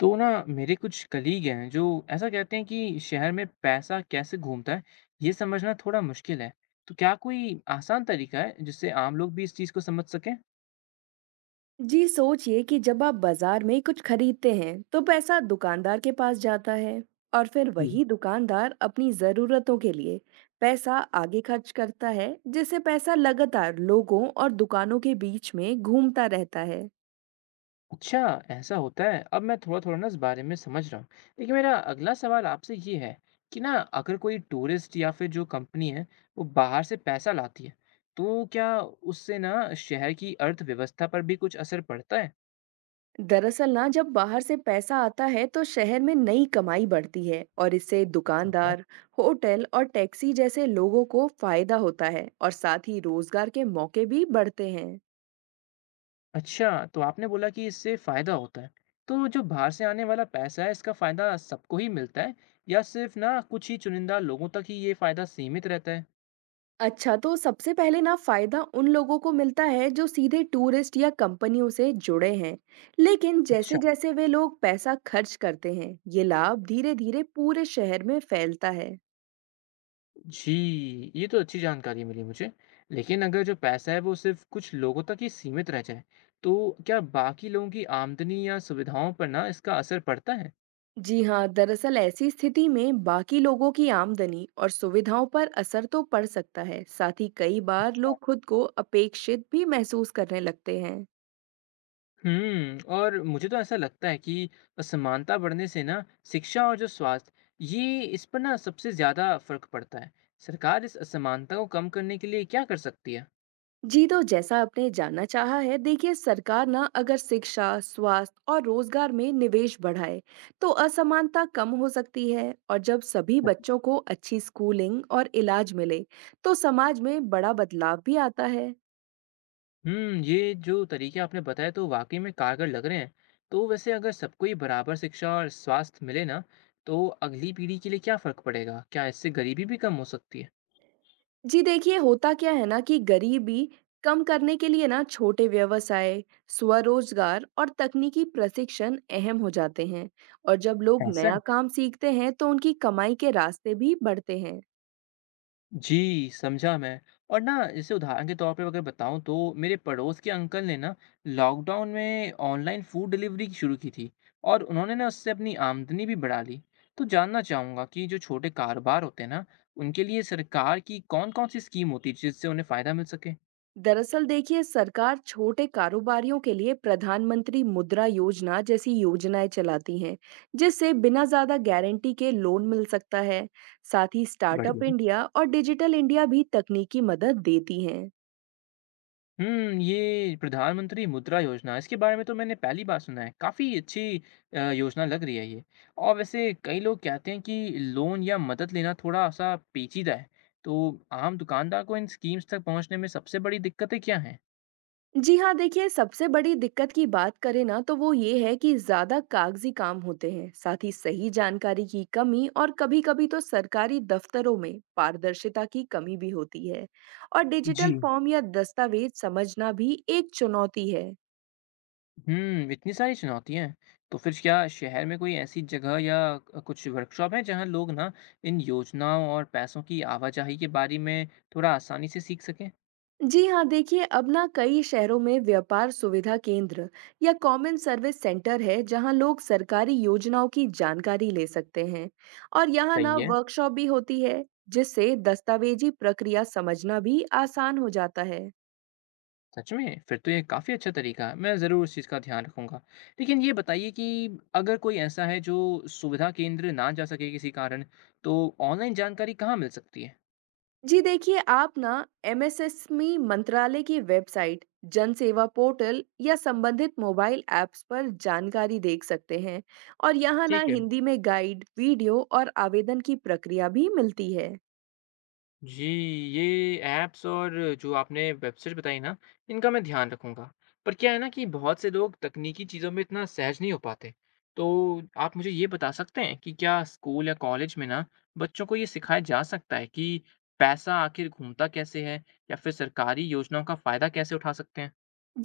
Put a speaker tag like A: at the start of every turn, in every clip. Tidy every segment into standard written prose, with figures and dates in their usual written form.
A: तो ना मेरे कुछ कलीग हैं जो ऐसा कहते हैं कि शहर में पैसा कैसे घूमता है ये समझना थोड़ा मुश्किल है। तो क्या कोई आसान तरीका है जिससे आम लोग भी इस चीज़ को समझ सकें?
B: जी सोचिए कि जब आप बाजार में कुछ खरीदते हैं तो पैसा दुकानदार के पास जाता है। और फिर
A: हम्म,
B: वही दुकानदार अपनी जरूरतों के लिए पैसा आगे खर्च करता है, जिससे पैसा लगातार लोगों और दुकानों के बीच में घूमता रहता है।
A: अच्छा, ऐसा होता है। अब मैं थोड़ा थोड़ा ना इस बारे में समझ रहा हूँ। लेकिन मेरा अगला सवाल आपसे ये है कि ना अगर कोई टूरिस्ट या फिर जो कंपनी है वो बाहर से पैसा लाती है, तो क्या उससे ना शहर की अर्थव्यवस्था पर भी कुछ असर पड़ता है?
B: दरअसल ना, जब बाहर से पैसा आता है तो शहर में नई कमाई बढ़ती है और इससे दुकानदार, होटल और टैक्सी जैसे लोगों को फायदा होता है और साथ ही रोजगार के मौके भी बढ़ते हैं।
A: अच्छा, तो आपने बोला कि इससे फ़ायदा होता है। तो जो बाहर से आने वाला पैसा है, इसका फ़ायदा सबको ही मिलता है या सिर्फ़ ना कुछ ही चुनिंदा लोगों तक ही ये फ़ायदा सीमित रहता है?
B: अच्छा, तो सबसे पहले ना फ़ायदा उन लोगों को मिलता है जो सीधे टूरिस्ट या कंपनियों से जुड़े हैं। लेकिन
A: अच्छा,
B: जैसे-जैसे वे लोग पैसा खर्च करते हैं, ये लाभ धीरे-धीरे पूरे शहर में फैलता है।
A: जी, ये तो अच्छी जानकारी मिली मुझे। लेकिन अगर जो पैसा है वो सिर्फ़ कुछ लोगों तक ही सीमित रह जाए, तो क्या बाकी लोगों की आमदनी या सुविधाओं पर ना इसका असर पड़ता है?
B: जी हाँ, दरअसल ऐसी स्थिति में बाकी लोगों की आमदनी और सुविधाओं पर असर तो पड़ सकता है। साथ ही कई बार लोग खुद को अपेक्षित भी महसूस करने लगते हैं।
A: हुँ, और मुझे तो ऐसा लगता है कि असमानता बढ़ने से ना शिक्षा और जो स्वास्थ्य, ये इस पर ना सबसे ज़्यादा फ़र्क पड़ता है। सरकार इस असमानता को कम करने के लिए क्या कर सकती है?
B: जी, तो जैसा आपने जानना चाहा है, देखिए सरकार ना अगर शिक्षा, स्वास्थ्य और रोजगार में निवेश बढ़ाए तो असमानता कम हो सकती है। और जब सभी बच्चों को अच्छी स्कूलिंग और इलाज मिले तो समाज में बड़ा बदलाव भी आता है।
A: हुँ, ये जो तरीके आपने बताए तो वाक़ई में कारगर लग रहे हैं। तो वैसे अगर सबको ही बराबर शिक्षा और स्वास्थ्य मिले ना, तो अगली पीढ़ी के लिए क्या फ़र्क पड़ेगा? क्या इससे गरीबी भी कम हो सकती है?
B: जी देखिए, होता क्या है ना कि गरीबी कम करने के लिए ना छोटे व्यवसाय, स्वरोजगार और तकनीकी प्रशिक्षण अहम हो जाते हैं। और जब लोग
A: ऐसा
B: नया
A: है।
B: काम सीखते हैं तो उनकी कमाई के रास्ते भी बढ़ते हैं।
A: जी, समझा मैं। और ना जैसे उदाहरण के तौर पे अगर बताऊँ, तो मेरे पड़ोस के अंकल ने ना लॉकडाउन में ऑनलाइन फूड डिलीवरी शुरू की थी और उन्होंने ना उससे अपनी आमदनी भी बढ़ा ली। तो जानना चाहूँगा कि जो छोटे कारोबार होते हैं ना, उनके लिए सरकार की कौन-कौन सी स्कीम होती है जिससे उन्हें फ़ायदा मिल सके?
B: दरअसल देखिए, सरकार छोटे कारोबारियों के लिए प्रधानमंत्री मुद्रा योजना जैसी योजनाएं चलाती हैं, जिससे बिना ज्यादा गारंटी के लोन मिल सकता है। साथ ही स्टार्टअप
A: बढ़िया।
B: इंडिया और डिजिटल इंडिया भी तकनीकी मदद देती हैं।
A: हुँ, ये प्रधानमंत्री मुद्रा योजना, इसके बारे में तो मैंने पहली बार सुना है। काफ़ी अच्छी योजना लग रही है ये। और वैसे कई लोग कहते हैं कि लोन या मदद लेना थोड़ा-सा पेचीदा है। तो आम दुकानदार को इन स्कीम्स तक पहुँचने में सबसे बड़ी दिक्कतें क्या हैं?
B: जी हाँ, देखिए सबसे बड़ी दिक्कत की बात करें ना तो वो ये है कि ज़्यादा कागजी काम होते हैं, साथ ही सही जानकारी की कमी और कभी-कभी तो सरकारी दफ्तरों में पारदर्शिता की कमी भी होती है। और
A: जी।
B: डिजिटल फॉर्म या दस्तावेज समझना भी एक चुनौती है।
A: हुँ, इतनी सारी चुनौतियाँ हैं। तो फिर क्या शहर में कोई ऐसी जगह या कुछ वर्कशॉप हैं जहाँ लोग ना इन योजनाओं और पैसों की आवाजाही के बारे में थोड़ा आसानी से सीख सकें?
B: जी हाँ, देखिए अब ना कई शहरों में व्यापार सुविधा केंद्र या कॉमन सर्विस सेंटर है, जहाँ लोग सरकारी योजनाओं की जानकारी ले सकते हैं। और यहाँ ना
A: सही है।
B: वर्कशॉप भी होती है, जिससे दस्तावेजी प्रक्रिया समझना भी आसान हो जाता है।
A: सच में? फिर तो ये काफ़ी अच्छा तरीका है। मैं ज़रूर इस चीज़ का ध्यान रखूँगा। लेकिन ये बताइए कि अगर कोई ऐसा है जो सुविधा केंद्र ना जा सके किसी कारण, तो ऑनलाइन जानकारी कहाँ मिल सकती है?
B: जी देखिए, आप ना एमएसएसएमई मंत्रालय की वेबसाइट, जन सेवा पोर्टल या संबंधित मोबाइल ऐप्स पर जानकारी देख सकते हैं। और यहाँ ना
A: ठीक है।
B: हिंदी में गाइड वीडियो और आवेदन की प्रक्रिया भी मिलती है।
A: जी, ये ऐप्स और जो आपने वेबसाइट बताई ना, इनका मैं ध्यान रखूँगा। पर क्या है ना कि बहुत से लोग तकनीकी चीज़ों में इतना सहज नहीं हो पाते। तो आप मुझे ये बता सकते हैं कि क्या स्कूल या कॉलेज में ना बच्चों को ये सिखाया जा सकता है कि पैसा आखिर घूमता कैसे है, या फिर सरकारी योजनाओं का फ़ायदा कैसे उठा सकते हैं?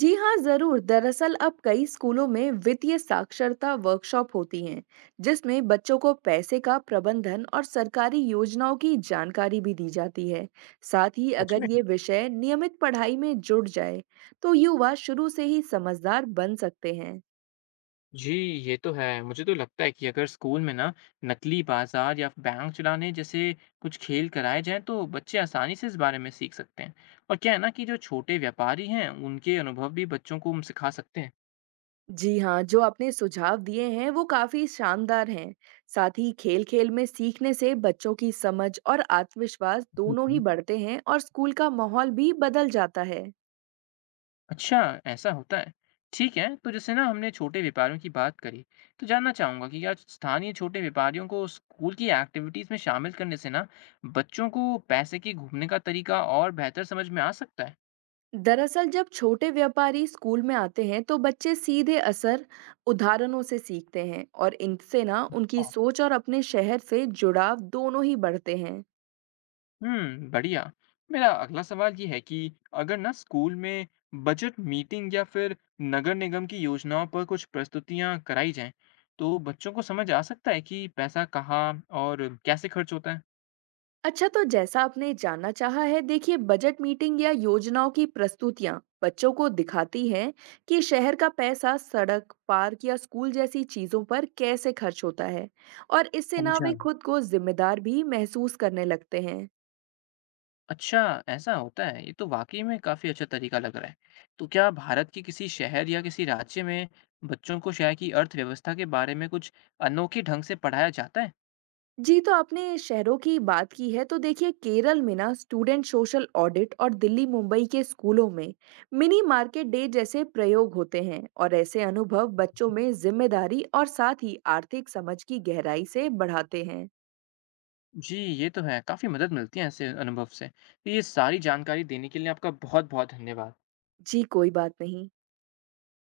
B: जी हाँ, ज़रूर। दरअसल अब कई स्कूलों में वित्तीय साक्षरता वर्कशॉप होती हैं, जिसमें बच्चों को पैसे का प्रबंधन और सरकारी योजनाओं की जानकारी भी दी जाती है। साथ ही
A: सच
B: अगर
A: में।
B: ये विषय नियमित पढ़ाई में जुड़ जाए, तो युवा शुरू से ही समझदार बन सकते हैं।
A: जी, ये तो है। मुझे तो लगता है कि अगर स्कूल में ना नकली बाज़ार या बैंक चलाने जैसे कुछ खेल कराए जाएँ, तो बच्चे आसानी से इस बारे में सीख सकते हैं। और क्या है ना कि जो छोटे व्यापारी हैं उनके अनुभव भी बच्चों को हम सिखा सकते हैं।
B: जी हाँ, जो आपने सुझाव दिए हैं, वो काफ़ी शानदार हैं। साथ ही खेल-खेल में सीखने से बच्चों की समझ और आत्मविश्वास दोनों ही
A: हम्म।
B: बढ़ते हैं और स्कूल का माहौल भी बदल जाता है।
A: अच्छा, ऐसा होता है। ठीक है, तो जैसे ना हमने छोटे व्यापारियों की बात करी, तो जानना चाहूँगा कि क्या स्थानीय छोटे व्यापारियों को स्कूल की एक्टिविटीज़ में शामिल करने से ना बच्चों को पैसे के घूमने का तरीका और बेहतर समझ में आ सकता है?
B: दरअसल जब छोटे व्यापारी स्कूल में आते हैं तो बच्चे सीधे असर उदाहरणों से सीखते हैं और इनसे ना उनकी सोच और अपने शहर से जुड़ाव दोनों ही बढ़ते हैं।
A: हुँ, बढ़िया। मेरा अगला सवाल ये है कि अगर ना स्कूल में बजट मीटिंग या फिर नगर निगम की योजनाओं पर कुछ प्रस्तुतियाँ कराई जाएँ, तो बच्चों को समझ आ सकता है कि पैसा कहाँ और कैसे खर्च होता है?
B: अच्छा, तो जैसा आपने जानना चाहा है, देखिए बजट मीटिंग या योजनाओं की प्रस्तुतियां बच्चों को दिखाती हैं कि शहर का पैसा सड़क, पार्क या स्कूल जैसी चीजों पर कैसे खर्च होता है। और इससे ना
A: समझा।
B: वे खुद को जिम्मेदार भी महसूस करने लगते हैं।
A: अच्छा, ऐसा होता है। ये तो वाक़ई में काफ़ी अच्छा तरीका लग रहा है। तो क्या भारत के किसी शहर या किसी राज्य में बच्चों को शहर की अर्थव्यवस्था के बारे में कुछ अनोखे ढंग से पढ़ाया जाता है?
B: जी, तो आपने शहरों की बात की है, तो देखिए केरल में ना स्टूडेंट सोशल ऑडिट और दिल्ली-मुंबई के स्कूलों में मिनी मार्केट डे जैसे प्रयोग होते हैं और ऐसे अनुभव बच्चों में जिम्मेदारी और साथ ही आर्थिक समझ की गहराई से बढ़ाते हैं।
A: जी, ये तो है, काफ़ी मदद मिलती है ऐसे अनुभव से। तो ये सारी जानकारी देने के लिए आपका बहुत-बहुत धन्यवाद।
B: जी, कोई बात नहीं।